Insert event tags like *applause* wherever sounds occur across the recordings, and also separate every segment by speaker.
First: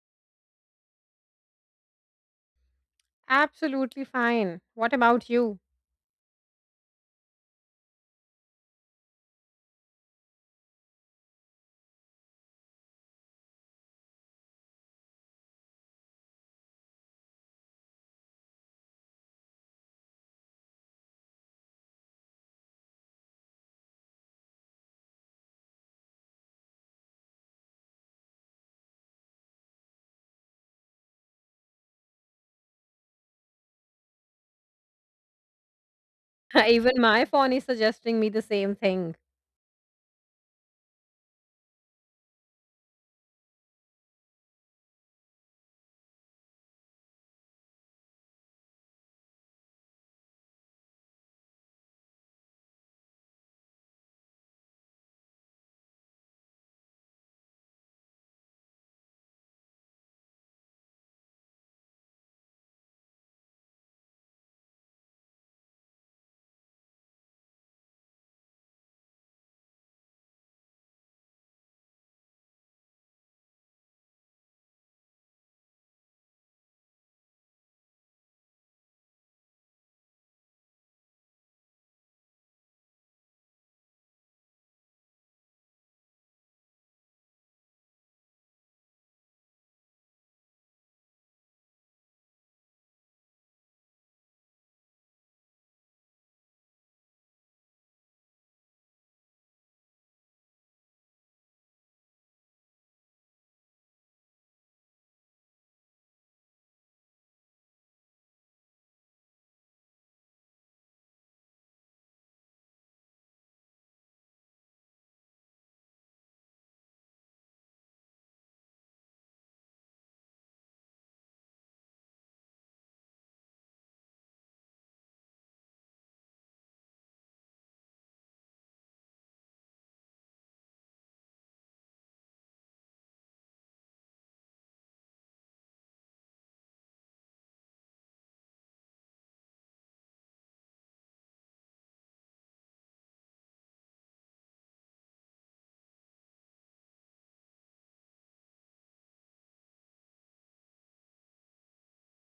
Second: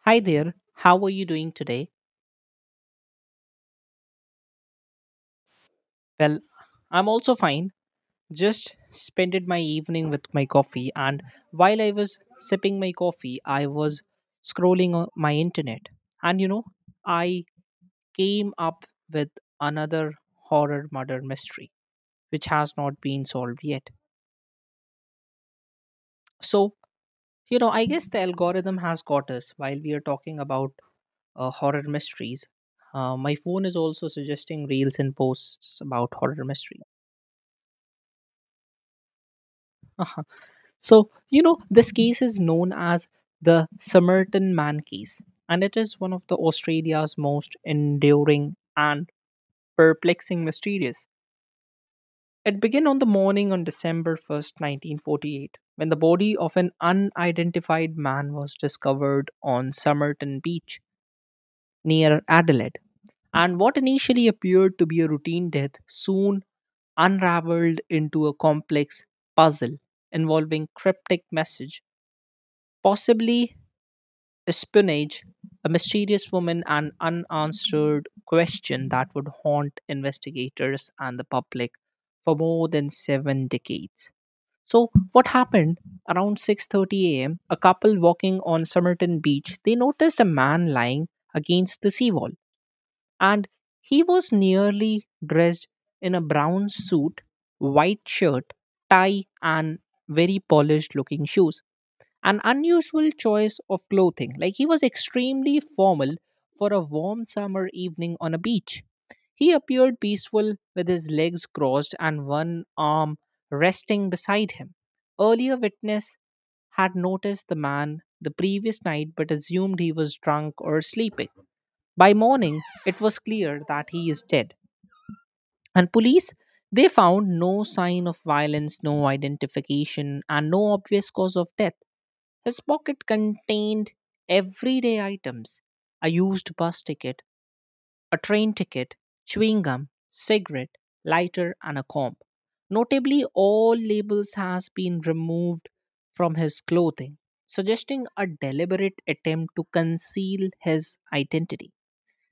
Speaker 1: Hi there, how are you doing today?
Speaker 2: Absolutely fine. What about you?
Speaker 1: Well, I'm also fine. Just spent my evening with my coffee, and while I was sipping my coffee, I was scrolling on my internet. And you know, I came up with another horror murder mystery which has not been solved yet. So, you know, I guess the algorithm has got us while we are talking about horror mysteries. My phone is also suggesting reels and posts about horror
Speaker 2: *laughs*
Speaker 1: mysteries.
Speaker 2: Even my phone is suggesting me the same thing.
Speaker 1: *laughs* So, you know, this case is known as the Somerton Man case, and it is one of the Australia's most enduring and perplexing mysteries. It began on the morning on December 1st, 1948, when the body of an unidentified man was discovered on Somerton Beach near Adelaide. And what initially appeared to be a routine death soon unraveled into a complex puzzle involving cryptic message, possibly espionage, a mysterious woman, and unanswered question that would haunt investigators and the public for more than seven decades. So, what happened around 6:30 a.m.? A m? A couple walking on Somerton Beach, they noticed a man lying against the seawall, and he was nearly dressed in a brown suit, white shirt, tie, and very polished looking shoes. An unusual choice of clothing. Like he was extremely formal for a warm summer evening on a beach. He appeared peaceful with his legs crossed and one arm resting beside him. Earlier witness had noticed the man the previous night but assumed he was drunk or sleeping. By morning, it was clear that he is dead. And police, they found no sign of violence, no identification, and no obvious cause of death. His pocket contained everyday items, a used bus ticket, a train ticket, chewing gum, cigarette, lighter, and a comb. Notably, all labels has been removed from his clothing, suggesting a deliberate attempt to conceal his identity.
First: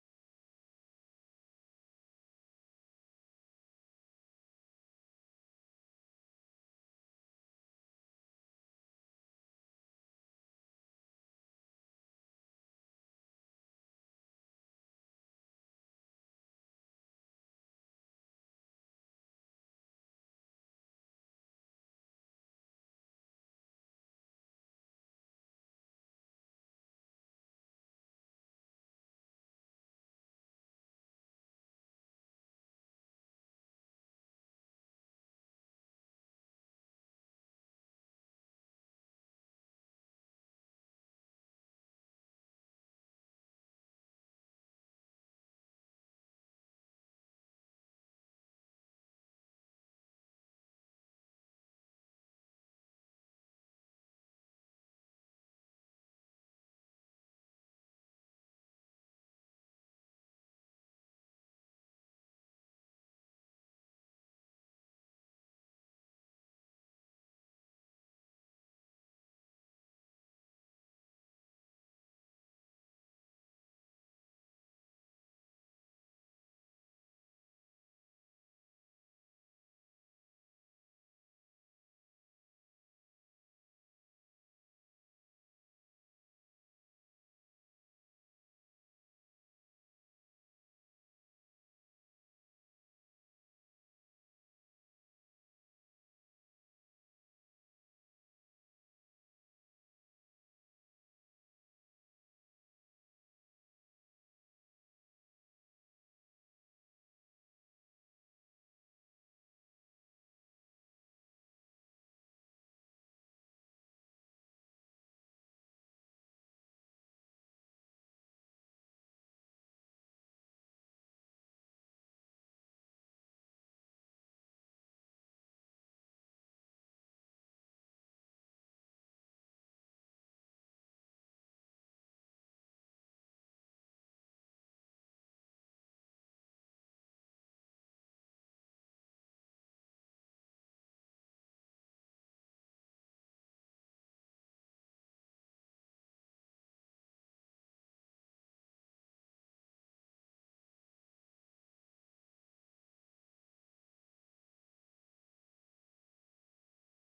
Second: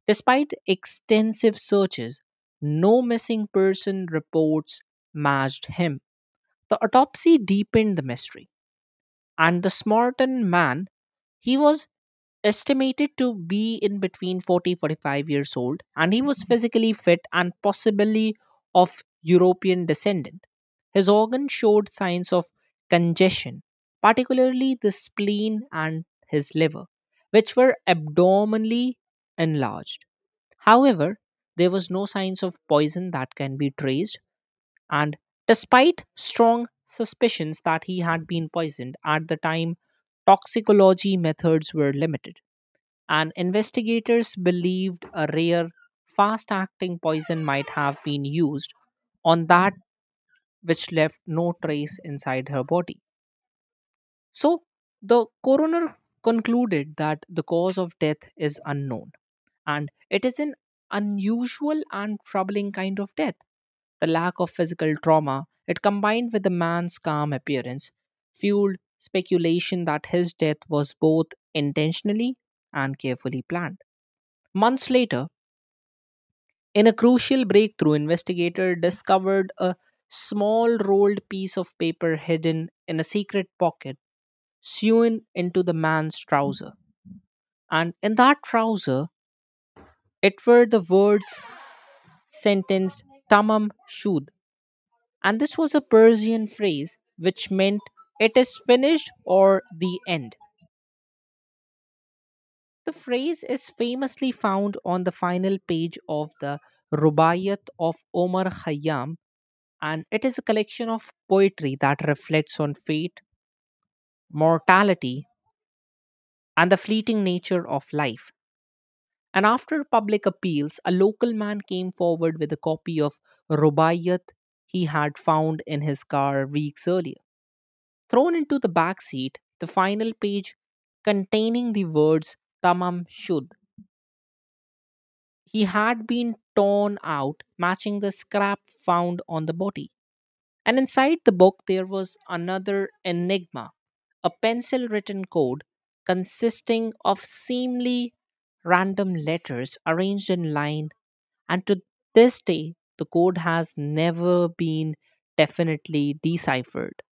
Speaker 1: Despite extensive searches, no missing person reports matched him. The autopsy deepened the mystery, and the Smartan man, he was estimated to be in between 40 45 years old, and he was physically fit and possibly of European descent. His organs showed signs of congestion, particularly the spleen and his liver, which were abdominally enlarged. However, there was no signs of poison that can be traced, and despite strong suspicions that he had been poisoned at the time, toxicology methods were limited and investigators believed a rare fast acting poison might have been used on that, which left no trace inside her body. So the coroner concluded that the cause of death is unknown and it is an unusual and troubling kind of death. The lack of physical trauma, it combined with the man's calm appearance, fueled speculation that his death was both intentionally and carefully planned. Months later, in a crucial breakthrough, investigator discovered a small rolled piece of paper hidden in a secret pocket sewn into the man's trouser. And in that trouser, it were the words sentenced tamam shud, and this was a Persian phrase which meant it is finished or the end. The phrase is famously found on the final page of the Rubaiyat of Omar Khayyam, and it is a collection of poetry that reflects on fate, mortality, and the fleeting nature of life. And after public appeals, a local man came forward with a copy of Rubaiyat he had found in his car weeks earlier, thrown into the back seat. The final page containing the words Tamam Shud, he had been torn out, matching the scrap found on the body. And inside the book, there was another enigma, a pencil written code consisting of seemingly random letters arranged in line. And to this day, the code has never been definitely deciphered.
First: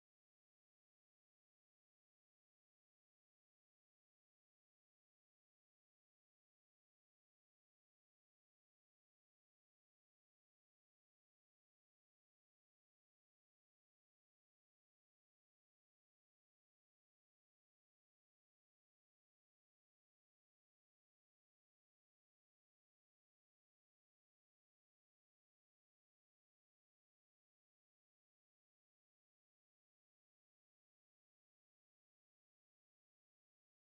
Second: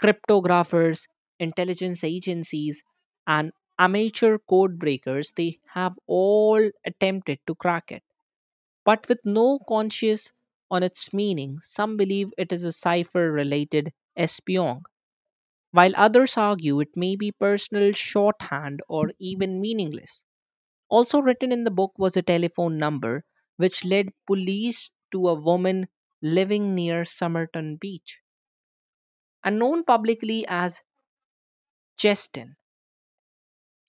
Speaker 1: Cryptographers, intelligence agencies, and amateur code breakers, they have all attempted to crack it. But with no conscious on its meaning, some believe it is a cipher related espion, while others argue it may be personal shorthand or even meaningless. Also written in the book was a telephone number which led police to a woman living near Somerton Beach, and known publicly as Cheston.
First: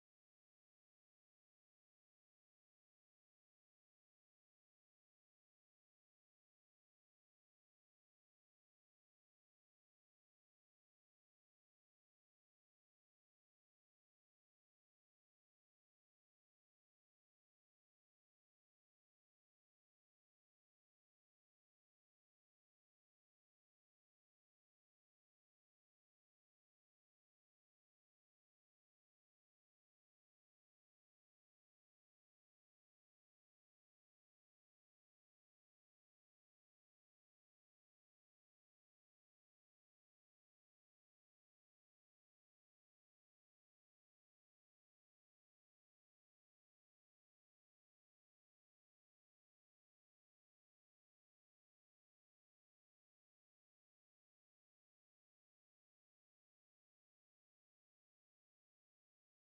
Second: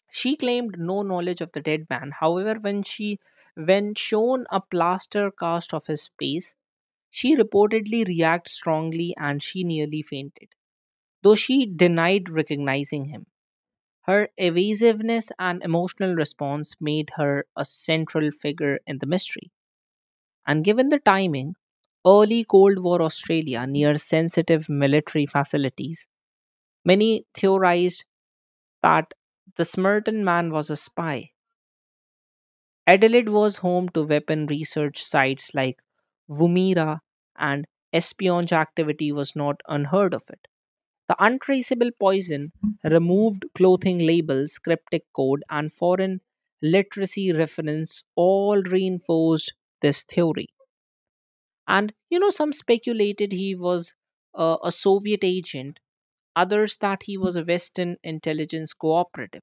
Speaker 1: She claimed no knowledge of the dead man. However, when shown a plaster cast of his face, she reportedly reacted strongly and she nearly fainted, though she denied recognizing him. Her evasiveness and emotional response made her a central figure in the mystery. And given the timing, early Cold War Australia near sensitive military facilities, many theorized that the Smirton man was a spy. Adelaide was home to weapon research sites like Woomera, and espionage activity was not unheard of it. The untraceable poison, removed clothing labels, cryptic code, and foreign literacy reference all reinforced this theory. And you know, some speculated he was a Soviet agent, others that he was a Western intelligence cooperative.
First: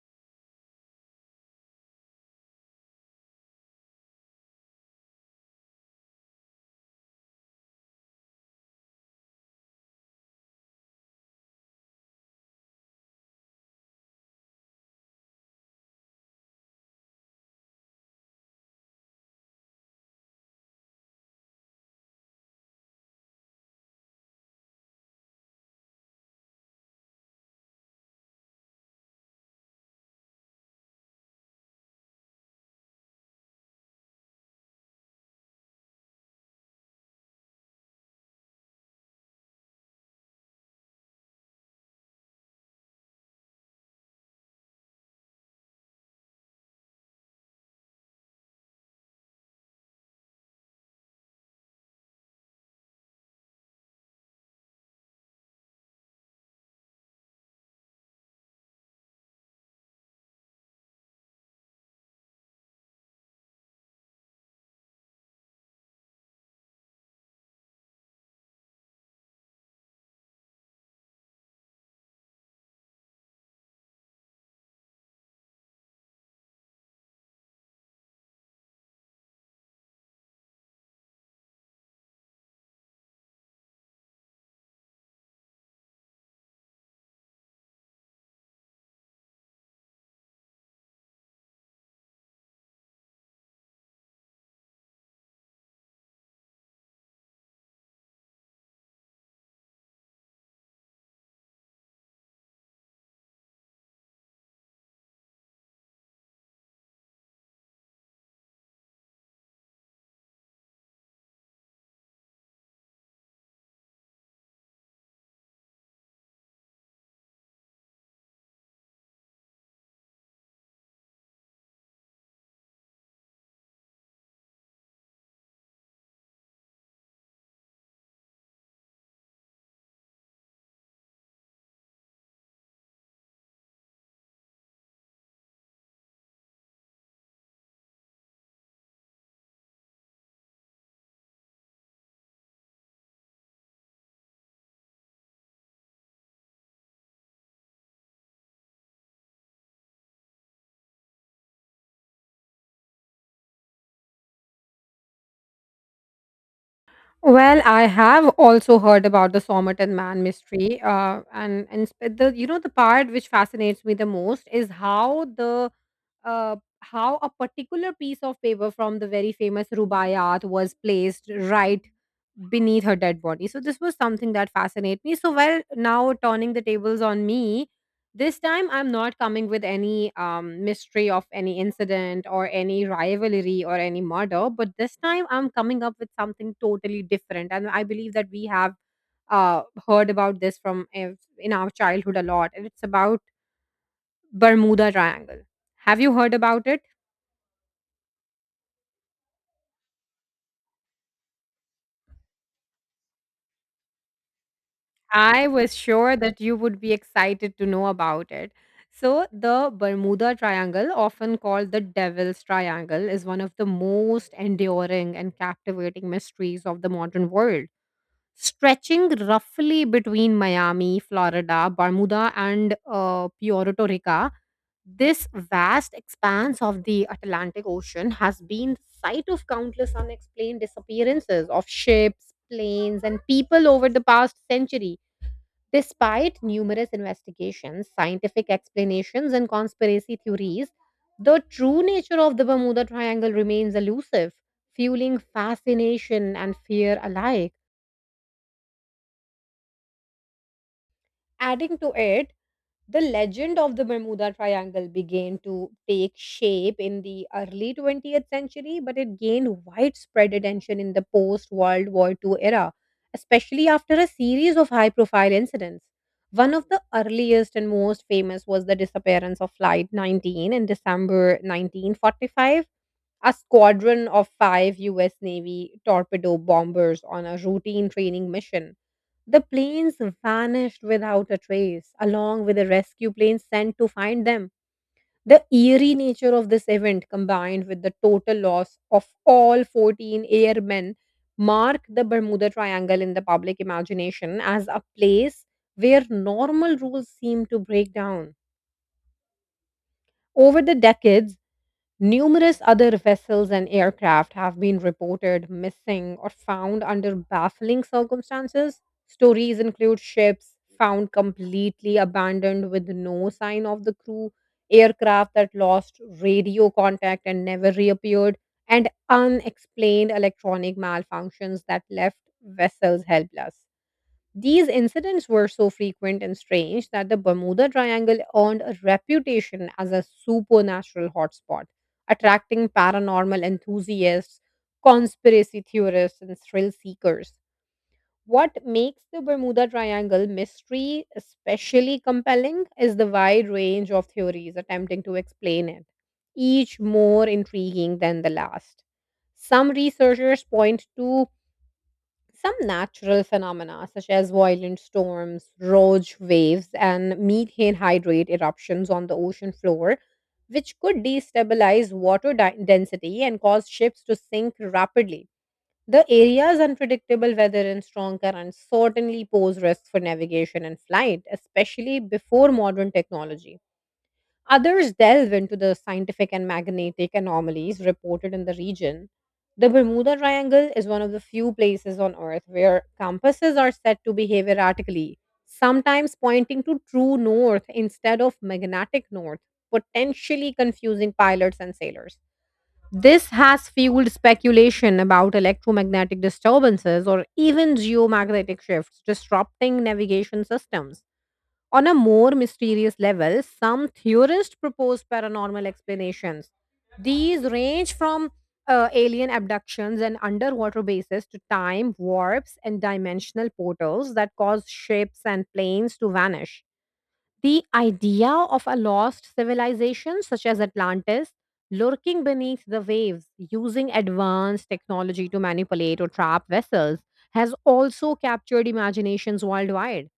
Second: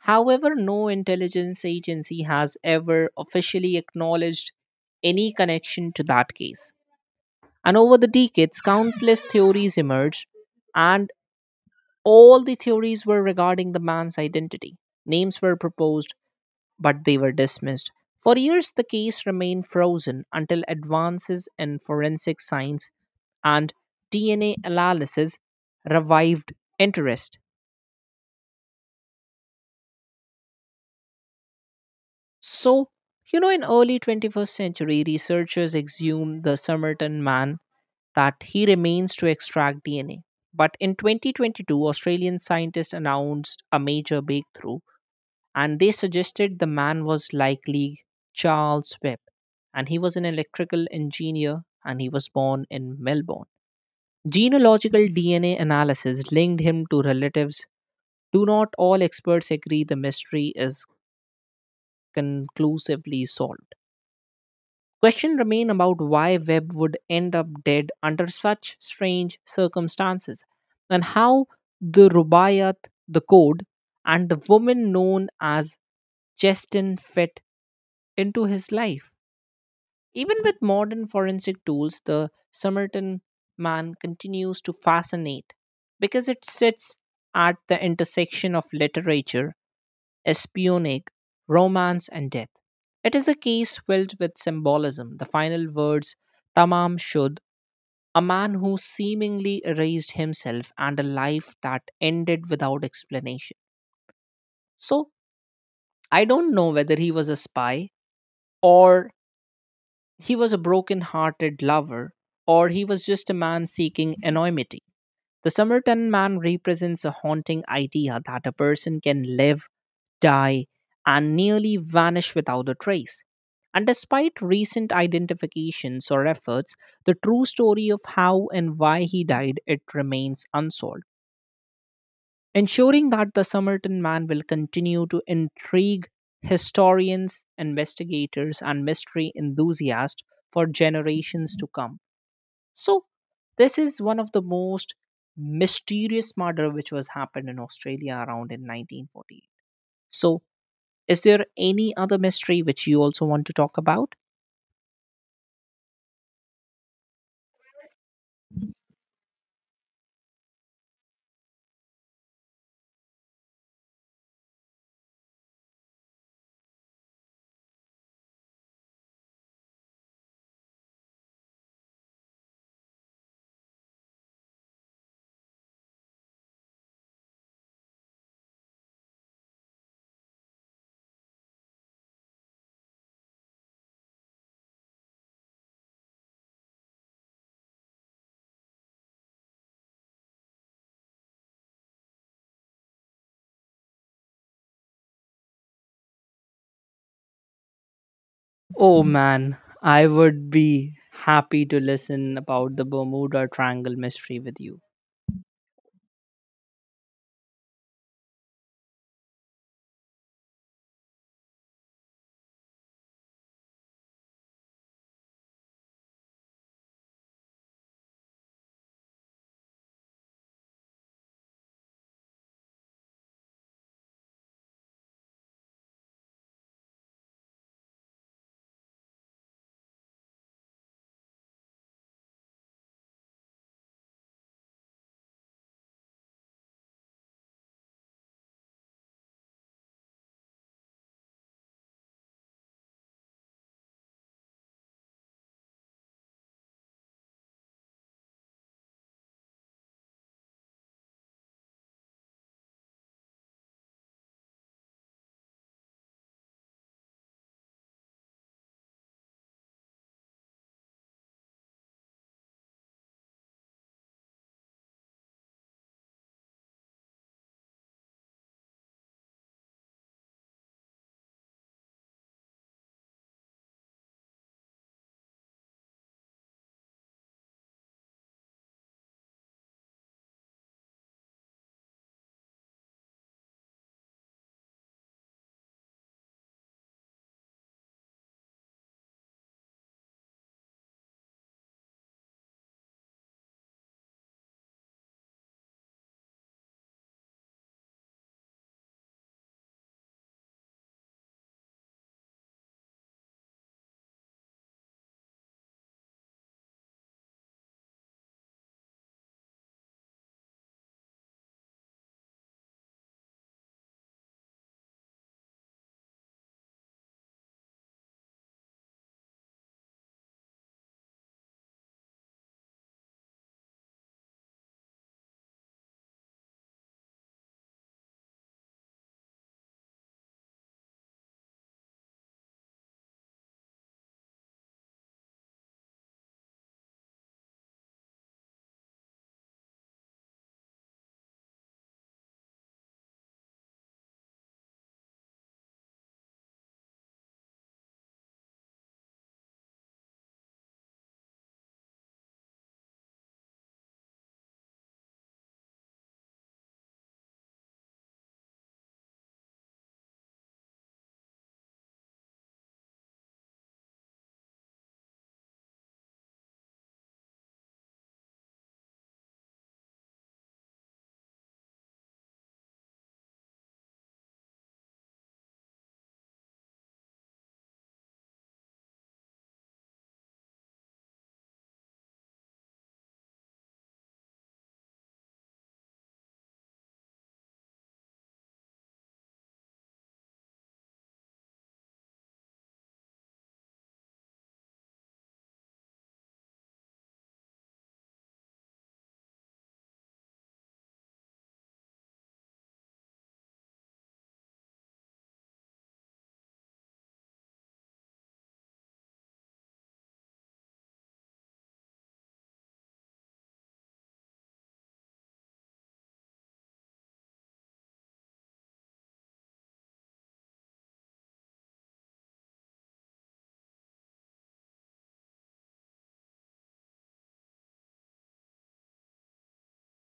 Speaker 1: However, no intelligence agency has ever officially acknowledged any connection to that case. And over the decades, countless theories emerged, and all the theories were regarding the man's identity. Names were proposed, but they were dismissed. For years, the case remained frozen until advances in forensic science and DNA analysis revived interest. So, you know, in early 21st century, researchers exhumed the Somerton man that he remains to extract DNA. But in 2022, Australian scientists announced a major breakthrough and they suggested the man was likely Charles Webb. And he was an electrical engineer and he was born in Melbourne. Genealogical DNA analysis linked him to relatives. Do not all experts agree the mystery is conclusively solved? Questions remain about why Webb would end up dead under such strange circumstances, and how the Rubaiyat, the code, and the woman known as Cheston fit into his life. Even with modern forensic tools, the Somerton man continues to fascinate because it sits at the intersection of literature, espionic, romance, and death. It is a case filled with symbolism. The final words, Tamam Shud, a man who seemingly erased himself and a life that ended without explanation. So, I don't know whether he was a spy or he was a broken hearted lover or he was just a man seeking anonymity. The Somerton man represents a haunting idea that a person can live, die, and nearly vanish without a trace. And despite recent identifications or efforts, the true story of how and why he died it remains unsolved, ensuring that the Somerton man will continue to intrigue historians, investigators, and mystery enthusiasts for generations to come. So this is one of the most mysterious murder which was happened in Australia around in 1948. So is there any other mystery which you also want to talk about?
Speaker 2: Well, I have also heard about the Somerton Man mystery, and sp- the you know the part which fascinates me the most is how the how a particular piece of paper from the very famous Rubaiyat was placed right beneath her dead body. So this was something that fascinated me. So well, now turning the tables on me, this time I'm not coming with any mystery of any incident or any rivalry or any murder, but this time I'm coming up with something totally different. And I believe that we have uh, heard about this from ev- in our childhood a lot and it's about Bermuda Triangle. Have you heard about it?
Speaker 1: Oh man, I would be happy to listen about the Bermuda Triangle mystery with you.
Speaker 2: I was sure that you would be excited to know about it. So, the Bermuda Triangle, often called the Devil's Triangle, is one of the most enduring and captivating mysteries of the modern world, stretching roughly between Miami, Florida, Bermuda, and Puerto Rico. This vast expanse of the Atlantic Ocean has been the site of countless unexplained disappearances of ships, planes, and people over the past century. Despite numerous investigations, scientific explanations, and conspiracy theories, the true nature of the Bermuda Triangle remains elusive, fueling fascination and fear alike. Adding to it, the legend of the Bermuda Triangle began to take shape in the early 20th century, but it gained widespread attention in the post World War II era, especially after a series of high profile incidents. One of the earliest and most famous was the disappearance of Flight 19 in December 1945. A squadron of five U.S. Navy torpedo bombers on a routine training mission, the planes vanished without a trace, along with the rescue planes sent to find them. The eerie nature of this event, combined with the total loss of all 14 airmen, mark the Bermuda Triangle in the public imagination as a place where normal rules seem to break down. Over the decades, numerous other vessels and aircraft have been reported missing or found under baffling circumstances. Stories include ships found completely abandoned with no sign of the crew, aircraft that lost radio contact and never reappeared, and unexplained electronic malfunctions that left vessels helpless. These incidents were so frequent and strange that the Bermuda Triangle earned a reputation as a supernatural hotspot, attracting paranormal enthusiasts, conspiracy theorists, and thrill seekers. What makes the Bermuda Triangle mystery especially compelling is the wide range of theories attempting to explain it, each more intriguing than the last. Some researchers point to some natural phenomena, such as violent storms, rogue waves, and methane hydrate eruptions on the ocean floor, which could destabilize density and cause ships to sink rapidly. The area's unpredictable weather and strong currents certainly pose risks for navigation and flight, especially before modern technology. Others delve into the scientific and magnetic anomalies reported in the region. The Bermuda Triangle is one of the few places on Earth where compasses are said to behave erratically, sometimes pointing to true north instead of magnetic north, potentially confusing pilots and sailors. This has fueled speculation about electromagnetic disturbances or even geomagnetic shifts disrupting navigation systems. On a more mysterious level, some theorists propose paranormal explanations. These range from alien abductions and underwater bases to time warps and dimensional portals that cause ships and planes to vanish. The idea of a lost civilization such as Atlantis lurking beneath the waves using advanced technology to manipulate or trap vessels has also captured imaginations worldwide.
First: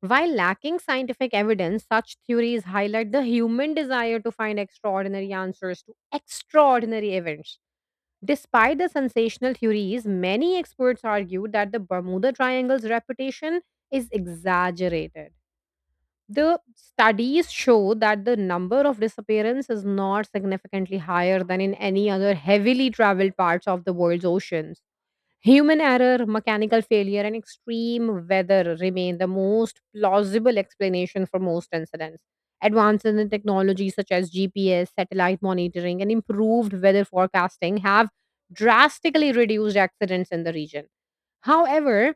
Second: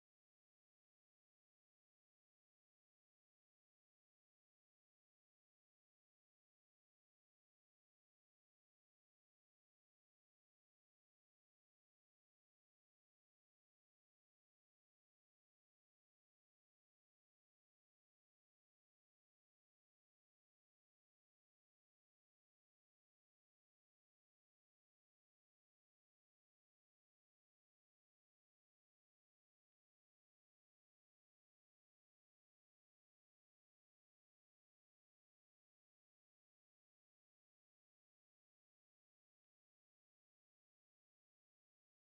Speaker 2: While lacking scientific evidence, such theories highlight the human desire to find extraordinary answers to extraordinary events. Despite the sensational theories, many experts argue that the Bermuda Triangle's reputation is exaggerated. The studies show that the number of disappearances is not significantly higher than in any other heavily traveled parts of the world's oceans. Human error, mechanical failure, and extreme weather remain the most plausible explanation for most incidents. Advances in technology such as GPS, satellite monitoring, and improved weather forecasting have drastically reduced accidents in the region. However,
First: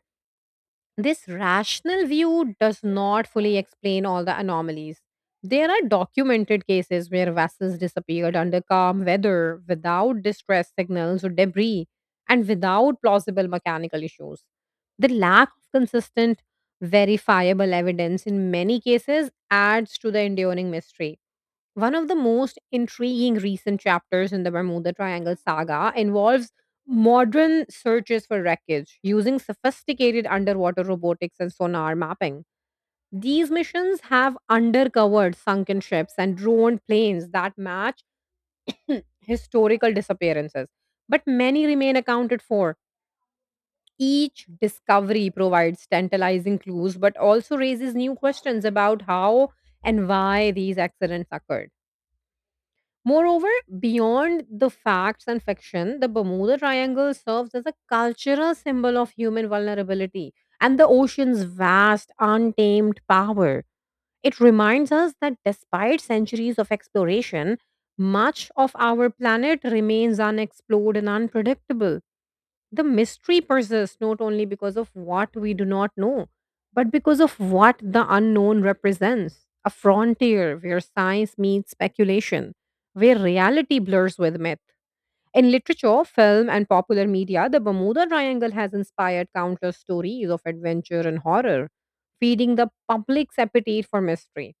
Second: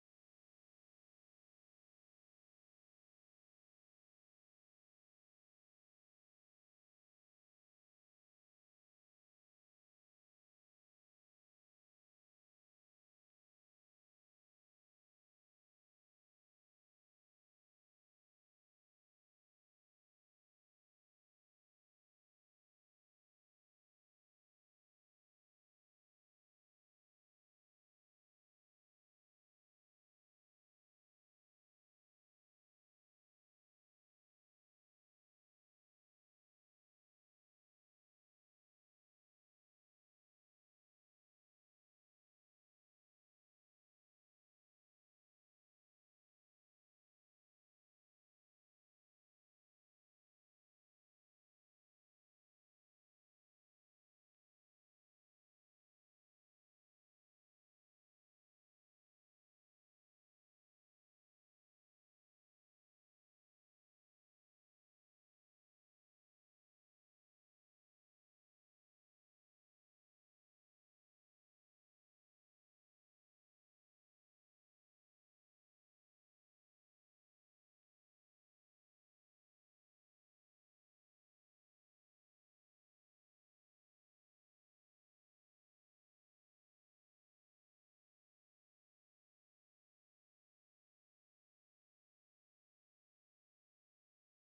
Speaker 2: this rational view does not fully explain all the anomalies. There are documented cases where vessels disappeared under calm weather without distress signals or debris and without plausible mechanical issues. The lack of consistent, verifiable evidence in many cases adds to the enduring mystery. One of the most intriguing recent chapters in the Bermuda Triangle saga involves modern searches for wreckage using sophisticated underwater robotics and sonar mapping. These missions have undercovered sunken ships and drone planes that match *clears throat* historical disappearances, but many remain accounted for. Each discovery provides tantalizing clues but also raises new questions about how and why these accidents occurred. Moreover, beyond the facts and fiction, the Bermuda Triangle serves as a cultural symbol of human vulnerability and the ocean's vast, untamed power. It reminds us that despite centuries of exploration, much of our planet remains unexplored and unpredictable. The mystery persists not only because of what we do not know, but because of what the unknown represents, a frontier where science meets speculation, where reality blurs with myth. In literature, film, and popular media, the Bermuda Triangle has inspired countless stories of adventure and horror, feeding the public's appetite for mystery.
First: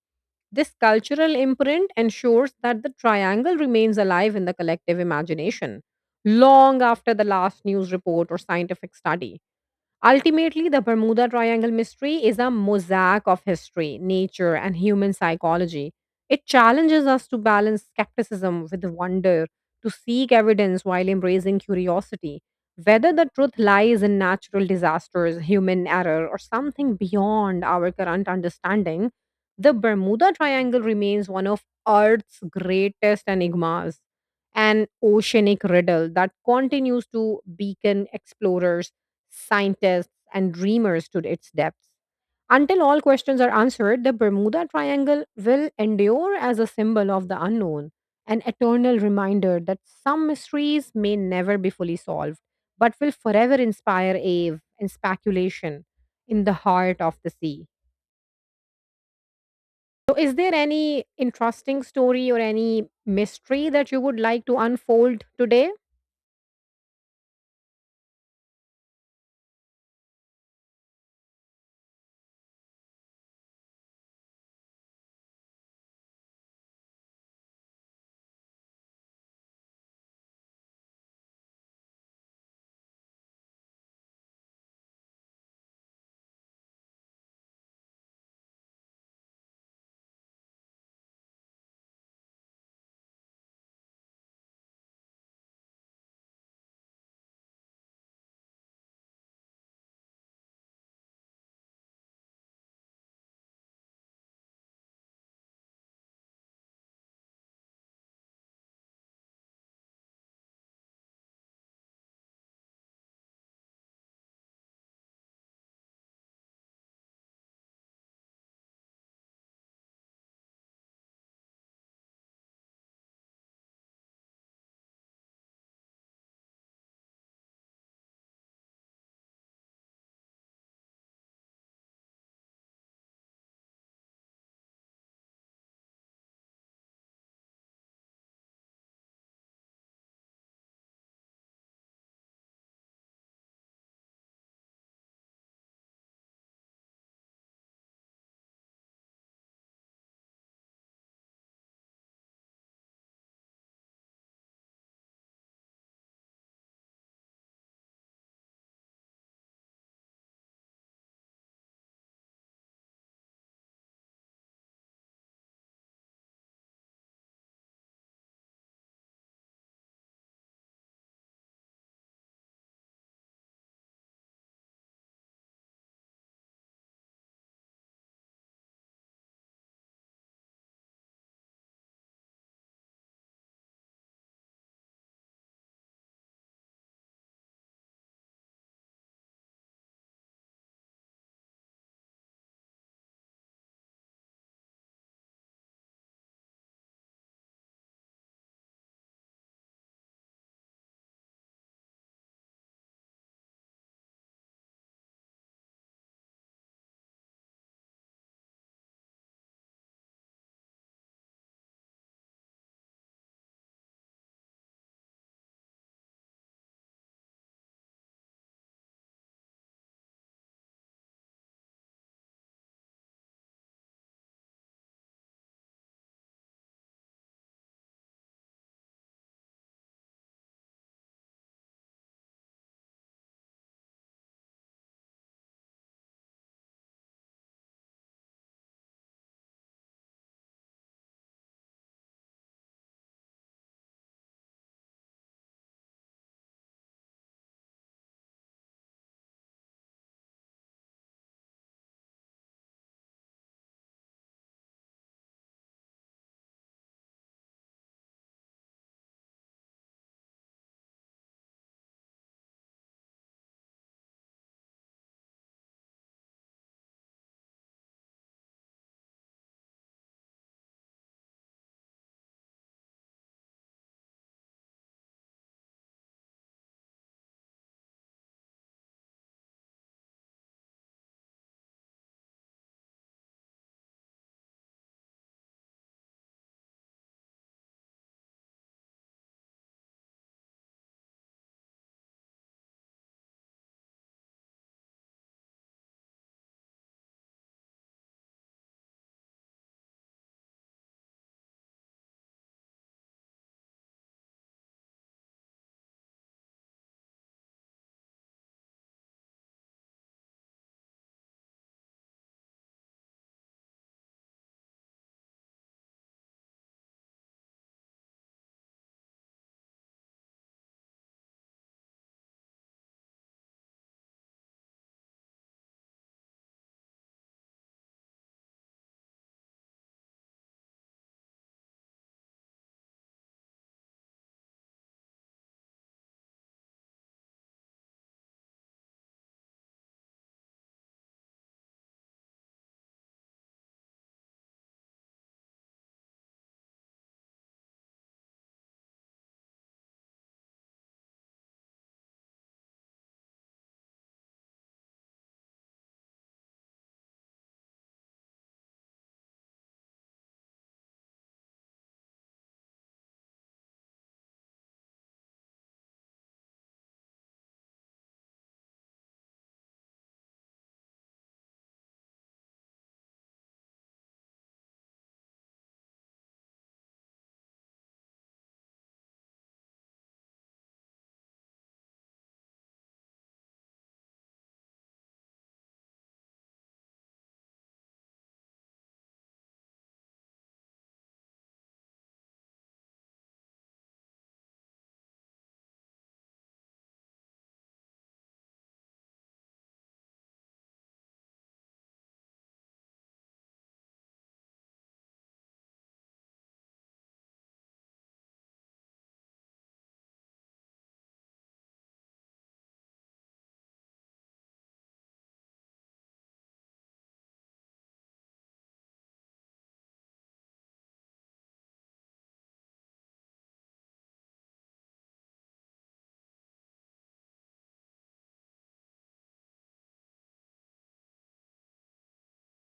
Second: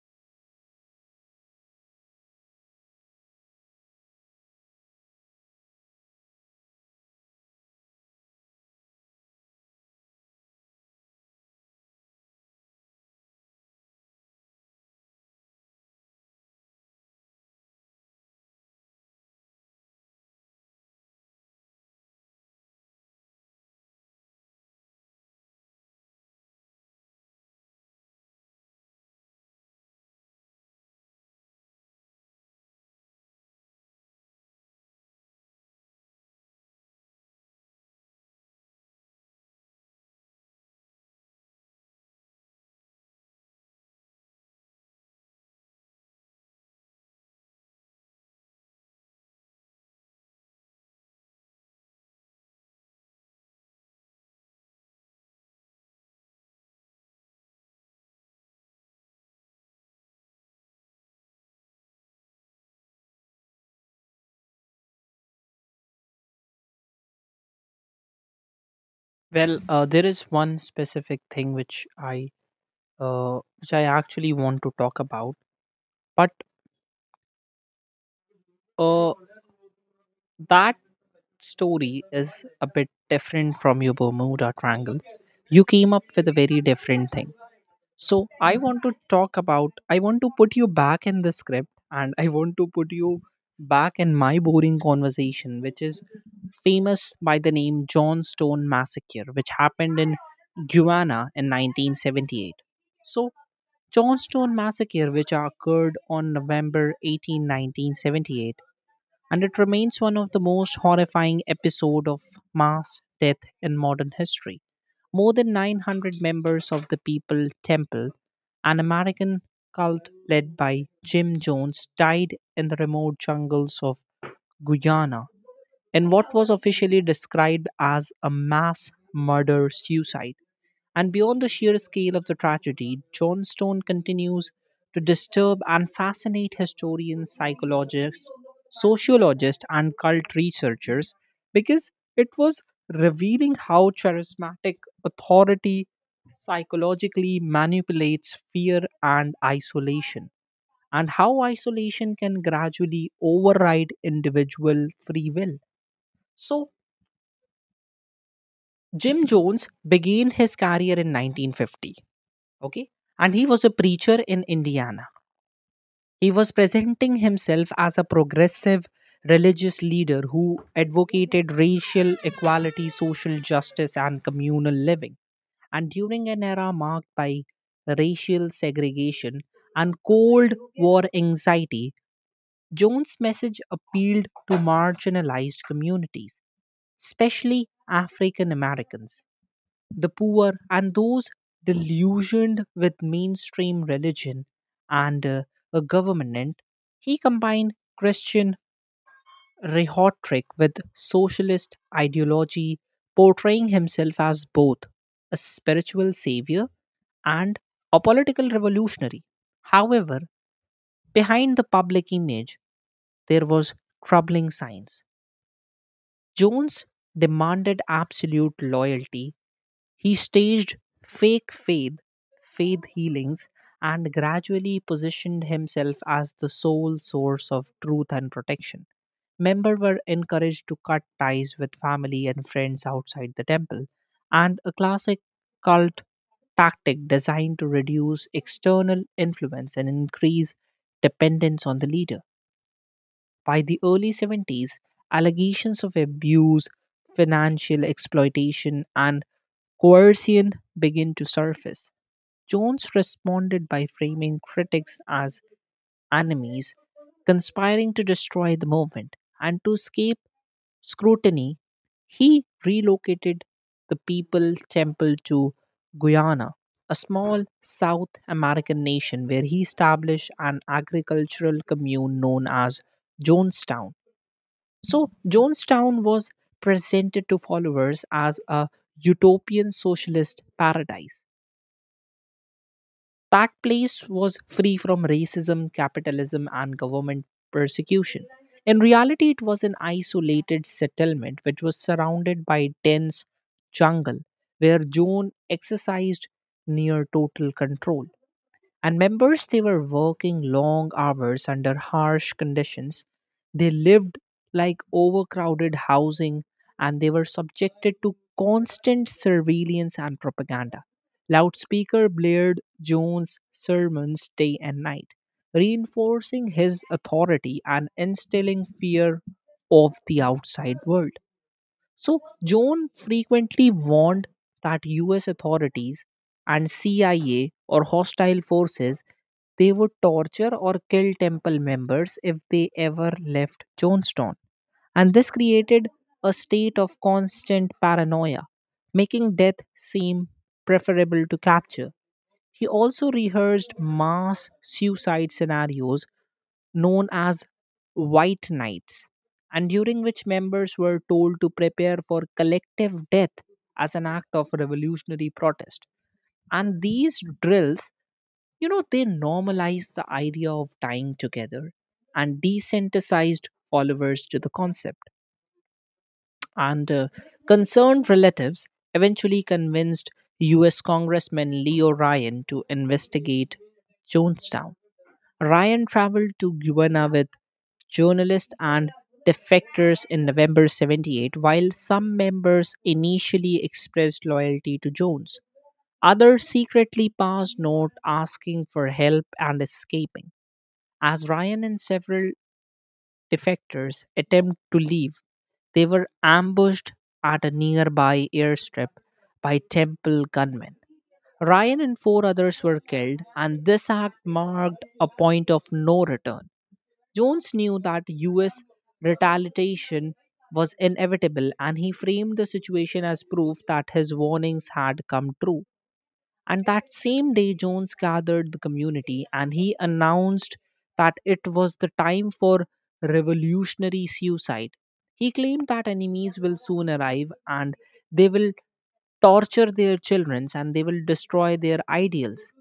Speaker 2: This cultural imprint ensures that the triangle remains alive in the collective imagination long after the last news report or scientific study. Ultimately, the Bermuda Triangle mystery is a mosaic of history, nature, and human psychology. It challenges us to balance skepticism with wonder, to seek evidence while embracing curiosity. Whether the truth lies in natural disasters, human error, or something beyond our current understanding, the Bermuda Triangle remains one of Earth's greatest enigmas, an oceanic riddle that continues to beacon explorers, scientists, and dreamers to its depths. Until all questions are answered, the Bermuda Triangle will endure as a symbol of the unknown, an eternal reminder that some mysteries may never be fully solved, but will forever inspire awe and speculation in the heart of the sea. So, is there any interesting story or any mystery that you would like to unfold today?
Speaker 1: Well, there is one specific thing which I actually want to talk about, but uh, that story is a bit different from your Bermuda Triangle. You came up with a very different thing. So I want to put you back in the script and I want to put you back in my boring conversation, which is famous by the name Johnstone Massacre, which happened in Guyana in 1978. So Johnstone Massacre, which occurred on November 18, 1978, and it remains one of the most horrifying episodes of mass death in modern history. More than 900 members of the People Temple, an American cult led by Jim Jones, died in the remote jungles of Guyana in what was officially described as a mass murder suicide. And beyond the sheer scale of the tragedy, Johnstone continues to disturb and fascinate historians, psychologists, sociologists, and cult researchers because it was revealing how charismatic authority psychologically manipulates fear and isolation, and how isolation can gradually override individual free will. So, Jim Jones began his career in 1950, okay, and he was a preacher in Indiana. He was presenting himself as a progressive religious leader who advocated racial equality, social justice, and communal living. And during an era marked by racial segregation and Cold War anxiety, Jones message appealed to marginalized communities, especially African Americans, the poor, and those delusioned with mainstream religion and a government. He combined Christian rhetoric with socialist ideology, portraying himself as both a spiritual savior and a political revolutionary. However, behind the public image, there was troubling signs. Jones demanded absolute loyalty. He staged fake faith, faith healings, and gradually positioned himself as the sole source of truth and protection. Members were encouraged to cut ties with family and friends outside the temple, and a classic cult tactic designed to reduce external influence and increase dependence on the leader. By the early 70s, allegations of abuse, financial exploitation, and coercion began to surface. Jones responded by framing critics as enemies, conspiring to destroy the movement. And to escape scrutiny, he relocated the People Temple to Guyana, a small South American nation where he established an agricultural commune known as Jonestown. So Jonestown was presented to followers as a utopian socialist paradise. That place was free from racism, capitalism, and government persecution. In reality, it was an isolated settlement which was surrounded by dense jungle where Joan exercised near total control. And members, they were working long hours under harsh conditions. They lived like overcrowded housing and they were subjected to constant surveillance and propaganda. Loudspeaker blared Jones' sermons day and night, reinforcing his authority and instilling fear of the outside world. So, Joan frequently warned that US authorities and CIA or hostile forces they would torture or kill temple members if they ever left Jonestown. And this created a state of constant paranoia, making death seem preferable to capture. He also rehearsed mass suicide scenarios known as White Nights, and during which members were told to prepare for collective death as an act of revolutionary protest. And these drills, they normalized the idea of dying together and desensitized followers to the concept. And Concerned relatives eventually convinced US Congressman Leo Ryan to investigate Jonestown. Ryan traveled to Guyana with journalists and defectors in November 78, while some members initially expressed loyalty to Jones. Others secretly passed notes asking for help and escaping. As Ryan and several defectors attempt to leave, they were ambushed at a nearby airstrip by Temple gunmen. Ryan and 4 others were killed, and this act marked a point of no return. Jones knew that US retaliation was inevitable, and he framed the situation as proof that his warnings had come true. And that same day, Jones gathered the community and he announced that it was the time for revolutionary suicide. He claimed that enemies will soon arrive and they will torture their children and they will destroy their ideals.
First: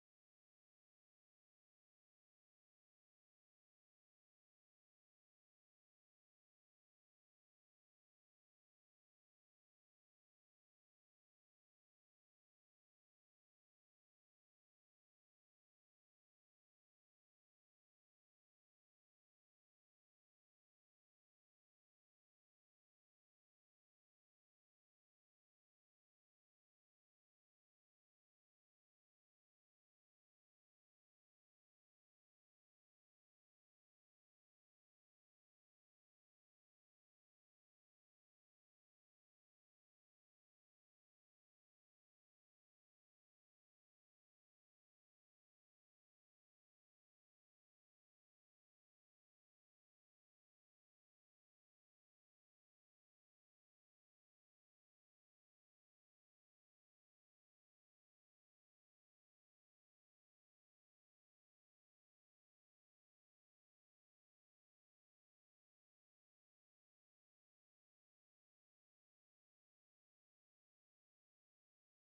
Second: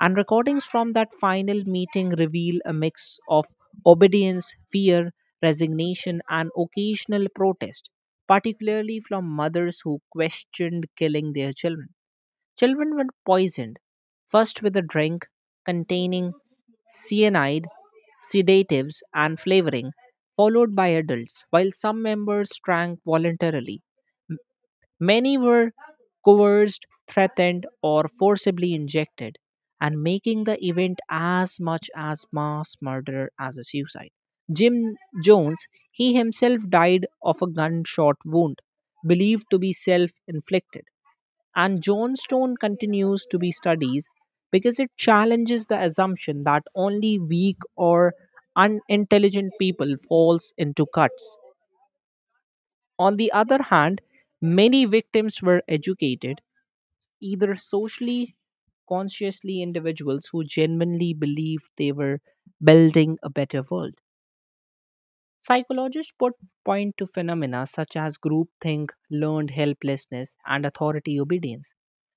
Speaker 1: And recordings from that final meeting reveal a mix of obedience, fear, resignation, and occasional protest, particularly from mothers who questioned killing their children. Children were poisoned, first with a drink containing cyanide, sedatives, and flavoring, followed by adults, while some members drank voluntarily. Many were coerced, threatened, or forcibly injected, and making the event as much as mass murder as a suicide. Jim Jones, he himself died of a gunshot wound, believed to be self inflicted. And Johnstone continues to be studied because it challenges the assumption that only weak or unintelligent people falls into cuts. On the other hand, many victims were educated either socially consciously individuals who genuinely believed they were building a better world. Psychologists put point to phenomena such as groupthink, learned helplessness, and authority obedience,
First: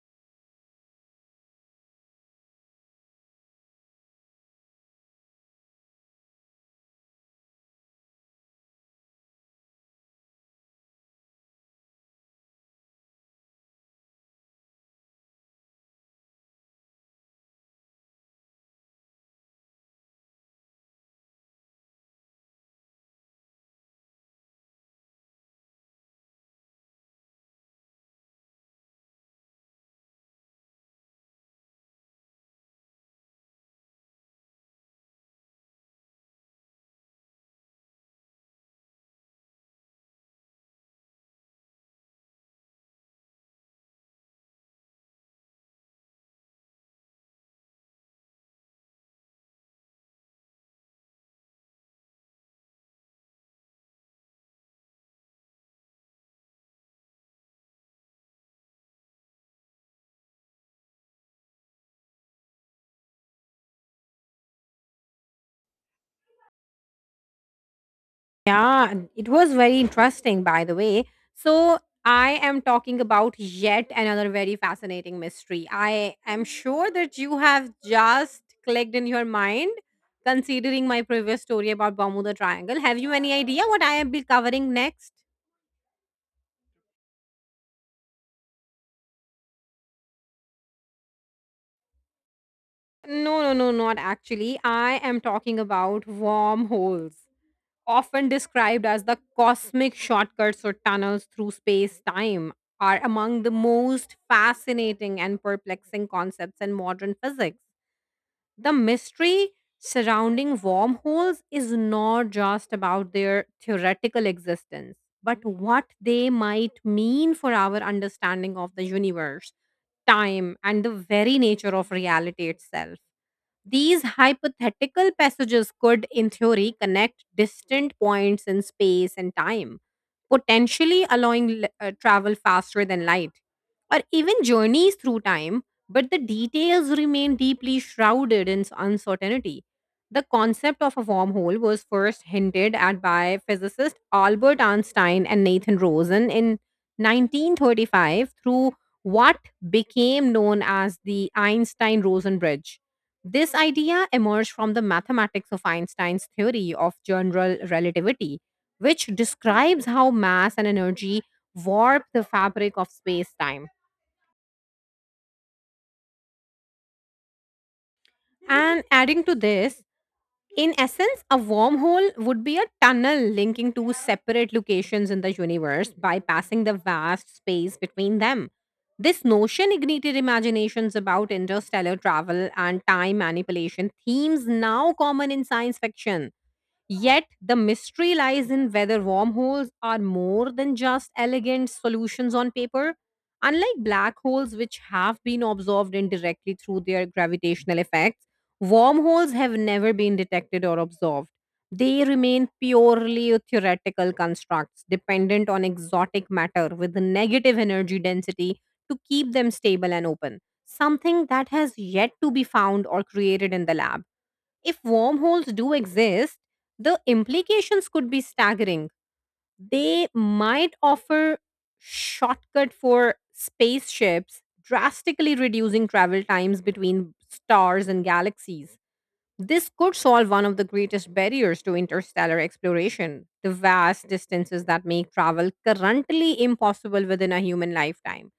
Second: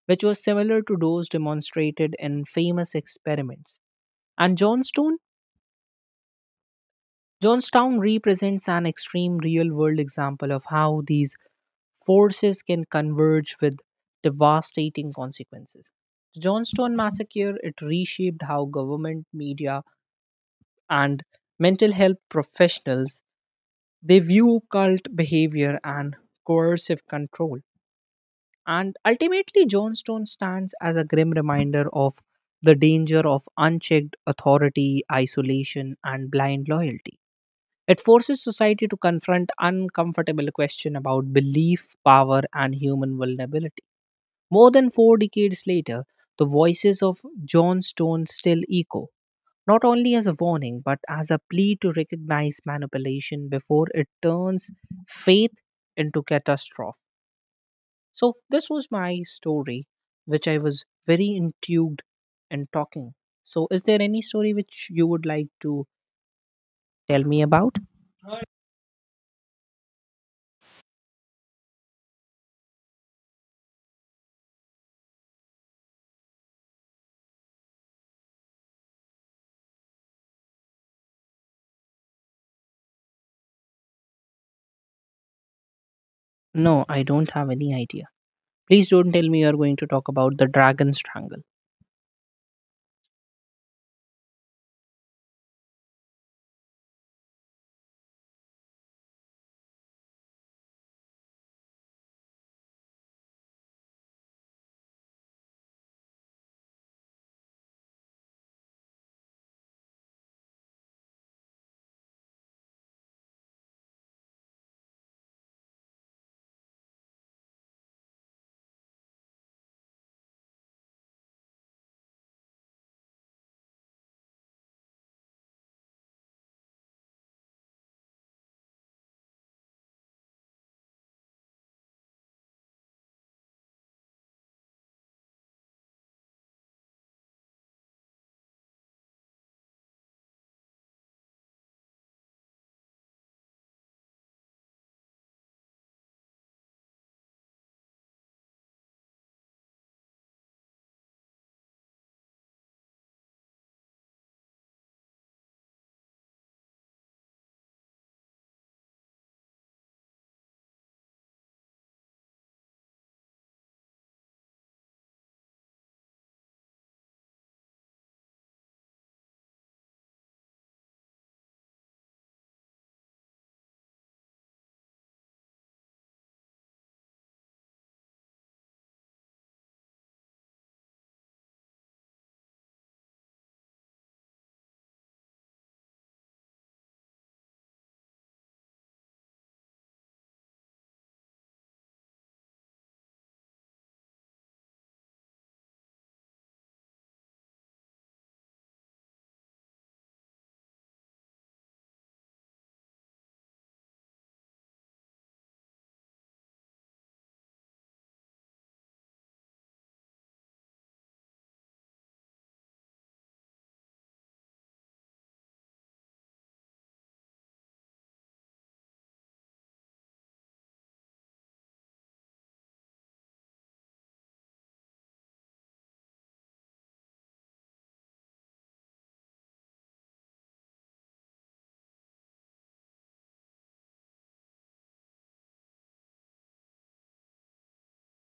Speaker 1: which was similar to those demonstrated in famous experiments. And Johnstown represents an extreme real world example of how these forces can converge with devastating consequences. The Johnstone massacre it reshaped how government, media, and mental health professionals they view cult behavior and coercive control. And ultimately, Johnstone stands as a grim reminder of the danger of unchecked authority, isolation, and blind loyalty. It forces society to confront uncomfortable questions about belief, power, and human vulnerability. More than 4 decades later, the voices of John Stone still echo, not only as a warning, but as a plea to recognize manipulation before it turns faith into catastrophe. So, this was my story, which I was very intrigued in talking. So, is there any story which you would like to tell me about?
Speaker 2: Yeah, and it was very interesting, by the way. So, I am talking about yet another very fascinating mystery. I am sure that you have just clicked in your mind considering my previous story about Bermuda Triangle. Have you any idea what I am be covering next?
Speaker 1: No, I don't have any idea. Please don't tell me you are going to talk about the dragon strangle.
Speaker 2: No, no, no, not actually. I am talking about wormholes, often described as the cosmic shortcuts or tunnels through space time, are among the most fascinating and perplexing concepts in modern physics. The mystery surrounding wormholes is not just about their theoretical existence, but what they might mean for our understanding of the universe, time, and the very nature of reality itself. These hypothetical passages could, in theory, connect distant points in space and time, potentially allowing travel faster than light, or even journeys through time, but the details remain deeply shrouded in uncertainty. The concept of a wormhole was first hinted at by physicist Albert Einstein and Nathan Rosen in 1935 through what became known as the Einstein Rosen Bridge. This idea emerged from the mathematics of Einstein's theory of general relativity, which describes how mass and energy warp the fabric of space time. And adding to this, in essence, a wormhole would be a tunnel linking two separate locations in the universe, bypassing the vast space between them. This notion ignited imaginations about interstellar travel and time manipulation, themes now common in science fiction. Yet, the mystery lies in whether wormholes are more than just elegant solutions on paper. Unlike black holes, which have been observed indirectly through their gravitational effects, wormholes have never been detected or observed. They remain purely theoretical constructs dependent on exotic matter with a negative energy density to keep them stable and open, something that has yet to be found or created in the lab. If wormholes do exist, the implications could be staggering. They might offer shortcut for spaceships, drastically reducing travel times between stars and galaxies. This could solve one of the greatest barriers to interstellar exploration, the vast distances that make travel currently impossible within a human lifetime.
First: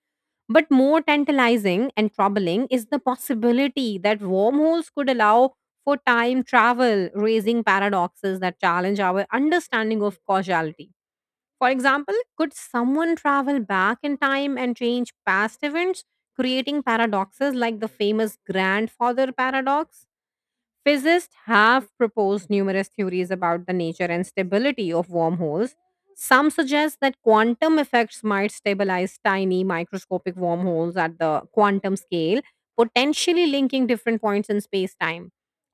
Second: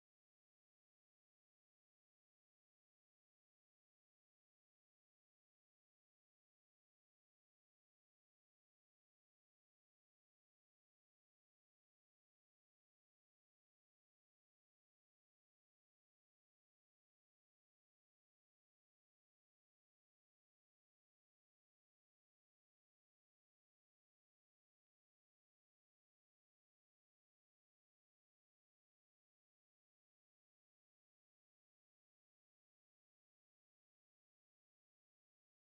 Speaker 2: But more tantalizing and troubling is the possibility that wormholes could allow for time travel, raising paradoxes that challenge our understanding of causality. For example, could someone travel back in time and change past events, creating paradoxes like the famous grandfather paradox? Physicists have proposed numerous theories about the nature and stability of wormholes. Some suggest that quantum effects might stabilize tiny microscopic wormholes at the quantum scale, potentially linking different points in space time.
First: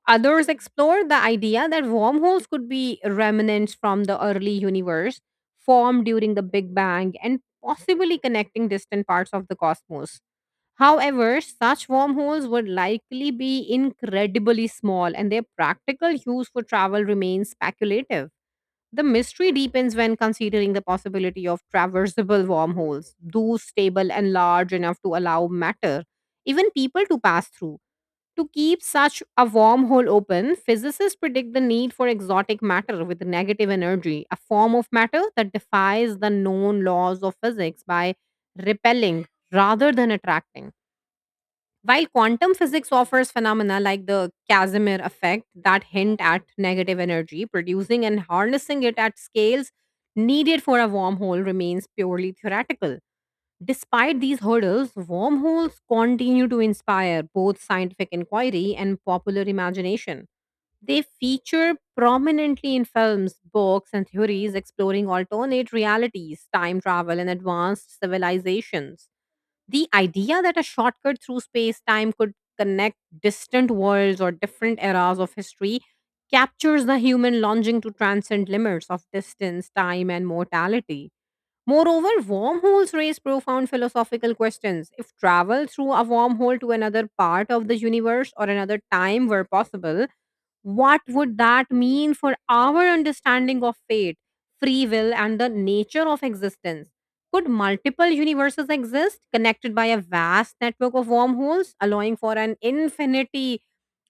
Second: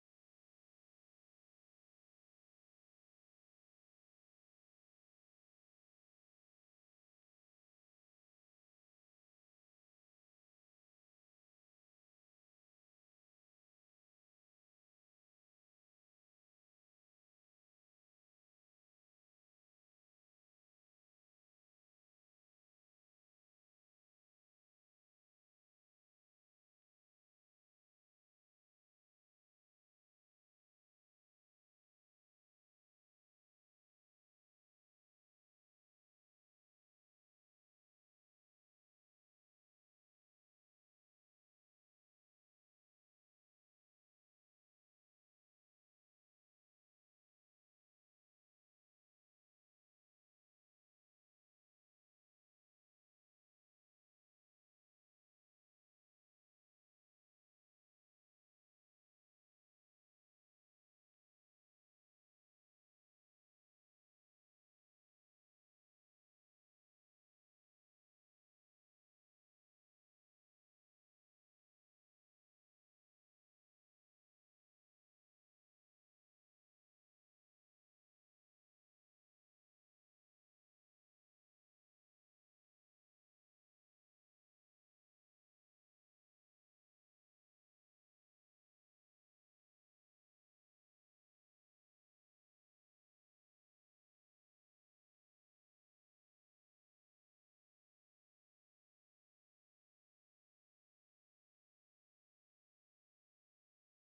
Speaker 2: Others explore the idea that wormholes could be remnants from the early universe, formed during the Big Bang, and possibly connecting distant parts of the cosmos. However, such wormholes would likely be incredibly small and their practical use for travel remains speculative. The mystery deepens when considering the possibility of traversable wormholes, those stable and large enough to allow matter, even people to pass through. To keep such a wormhole open, physicists predict the need for exotic matter with negative energy, a form of matter that defies the known laws of physics by repelling rather than attracting. While quantum physics offers phenomena like the Casimir effect that hint at negative energy, producing and harnessing it at scales needed for a wormhole remains purely theoretical. Despite these hurdles, wormholes continue to inspire both scientific inquiry and popular imagination. They feature prominently in films, books, and theories exploring alternate realities, time travel, and advanced civilizations. The idea that a shortcut through space time could connect distant worlds or different eras of history captures the human longing to transcend limits of distance, time, and mortality. Moreover, wormholes raise profound philosophical questions. If travel through a wormhole to another part of the universe or another time were possible, what would that mean for our understanding of fate, free will, and the nature of existence? Could multiple universes exist connected by a vast network of wormholes, allowing for an infinity,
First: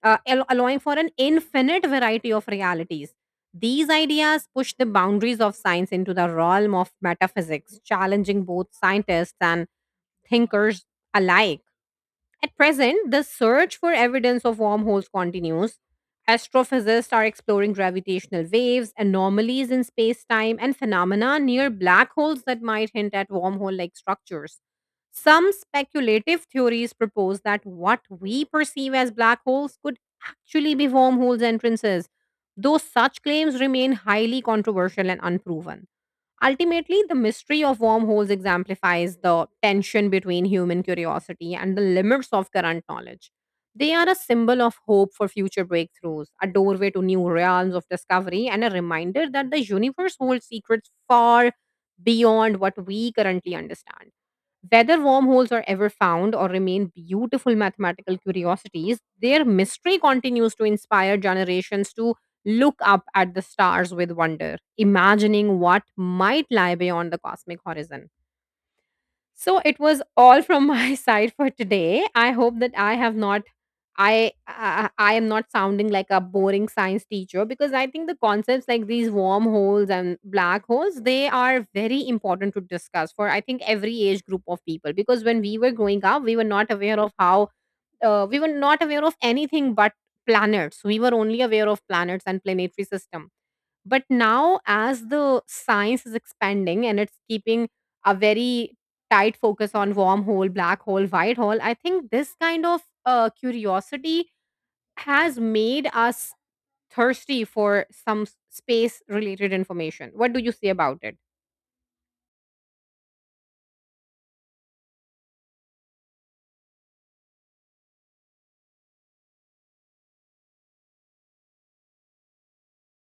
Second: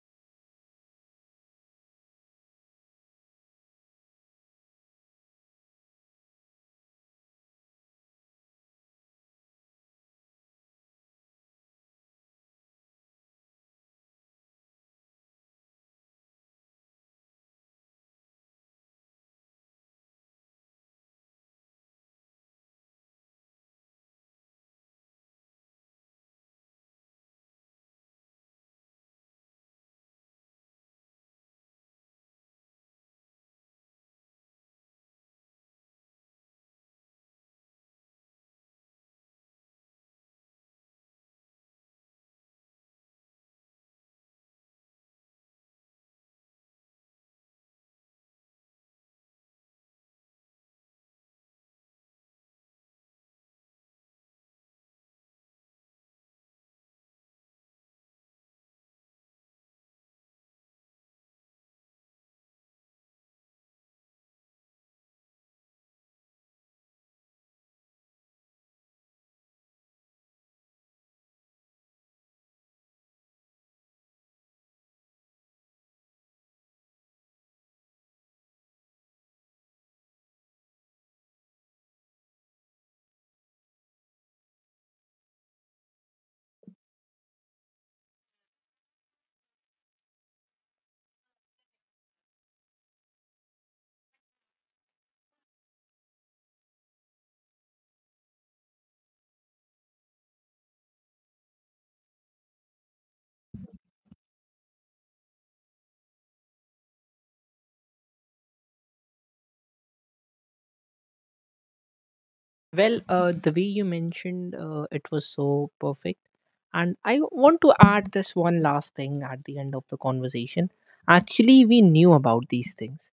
Speaker 2: uh, al- allowing for an infinite variety of realities? These ideas push the boundaries of science into the realm of metaphysics, challenging both scientists and thinkers alike. At present, the search for evidence of wormholes continues. Astrophysicists are exploring gravitational waves, anomalies in space time, and phenomena near black holes that might hint at wormhole like structures. Some speculative theories propose that what we perceive as black holes could actually be wormholes entrances, though such claims remain highly controversial and unproven. Ultimately, the mystery of wormholes exemplifies the tension between human curiosity and the limits of current knowledge. They are a symbol of hope for future breakthroughs, a doorway to new realms of discovery, and a reminder that the universe holds secrets far beyond what we currently understand. Whether wormholes are ever found or remain beautiful mathematical curiosities, their mystery continues to inspire generations to look up at the stars with wonder, imagining what might lie beyond the cosmic horizon. So it was all from my *laughs* side for today. I hope that I have not I, I am not sounding like a boring science teacher, because I think the concepts like these wormholes and black holes, they are very important to discuss for, I think, every age group of people, because when we were growing up we were not aware of how we were not aware of anything but planets. We were only aware of planets and planetary system, but now, as the science is expanding and it's keeping a very tight focus on wormhole, black hole, white hole, I think this kind of curiosity has made us thirsty for some space related information. What do you say about it?
Speaker 1: Well, the way you mentioned it was so perfect. And I want to add this one last thing at the end of the conversation. Actually, we knew about these things.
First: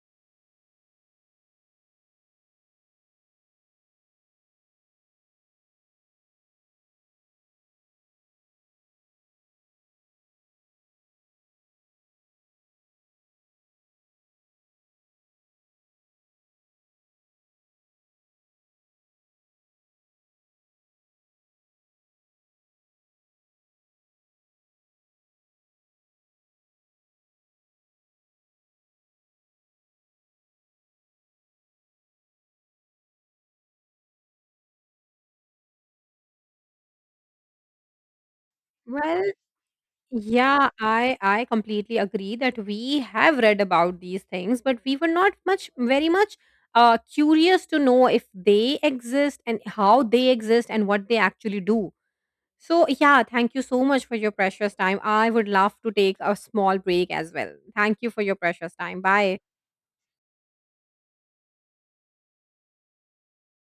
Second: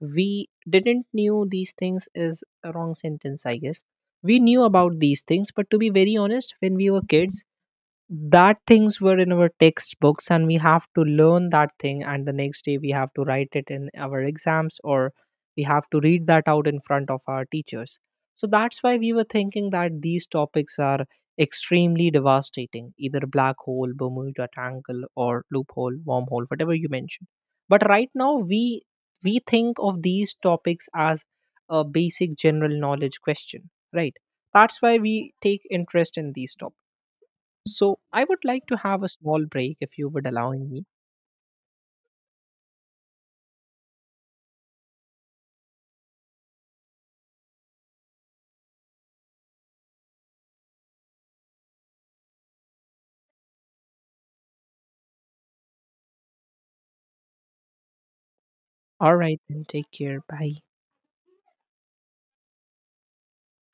Speaker 1: We didn't knew these things is a wrong sentence, I guess. We knew about these things, but to be very honest, when we were kids, that things were in our textbooks and we have to learn that thing and the next day we have to write it in our exams, or we have to read that out in front of our teachers. So that's why we were thinking that these topics are extremely devastating, either black hole, bermuda triangle, or loophole, wormhole, whatever you mentioned. But right now, we think of these topics as a basic general knowledge question, right? That's why we take interest in these topics. So I would like to have a
Speaker 2: Well,
Speaker 1: small break if you would allow
Speaker 2: yeah,
Speaker 1: me.
Speaker 2: I completely agree that we have read about these things, but we were not much very much curious to know if they exist and how they exist and what they actually do. So, yeah, thank you so much for your precious time. I would love to take a small break as well. Thank you for your precious time.
Speaker 1: All right,
Speaker 2: Bye.
Speaker 1: then take care. Bye.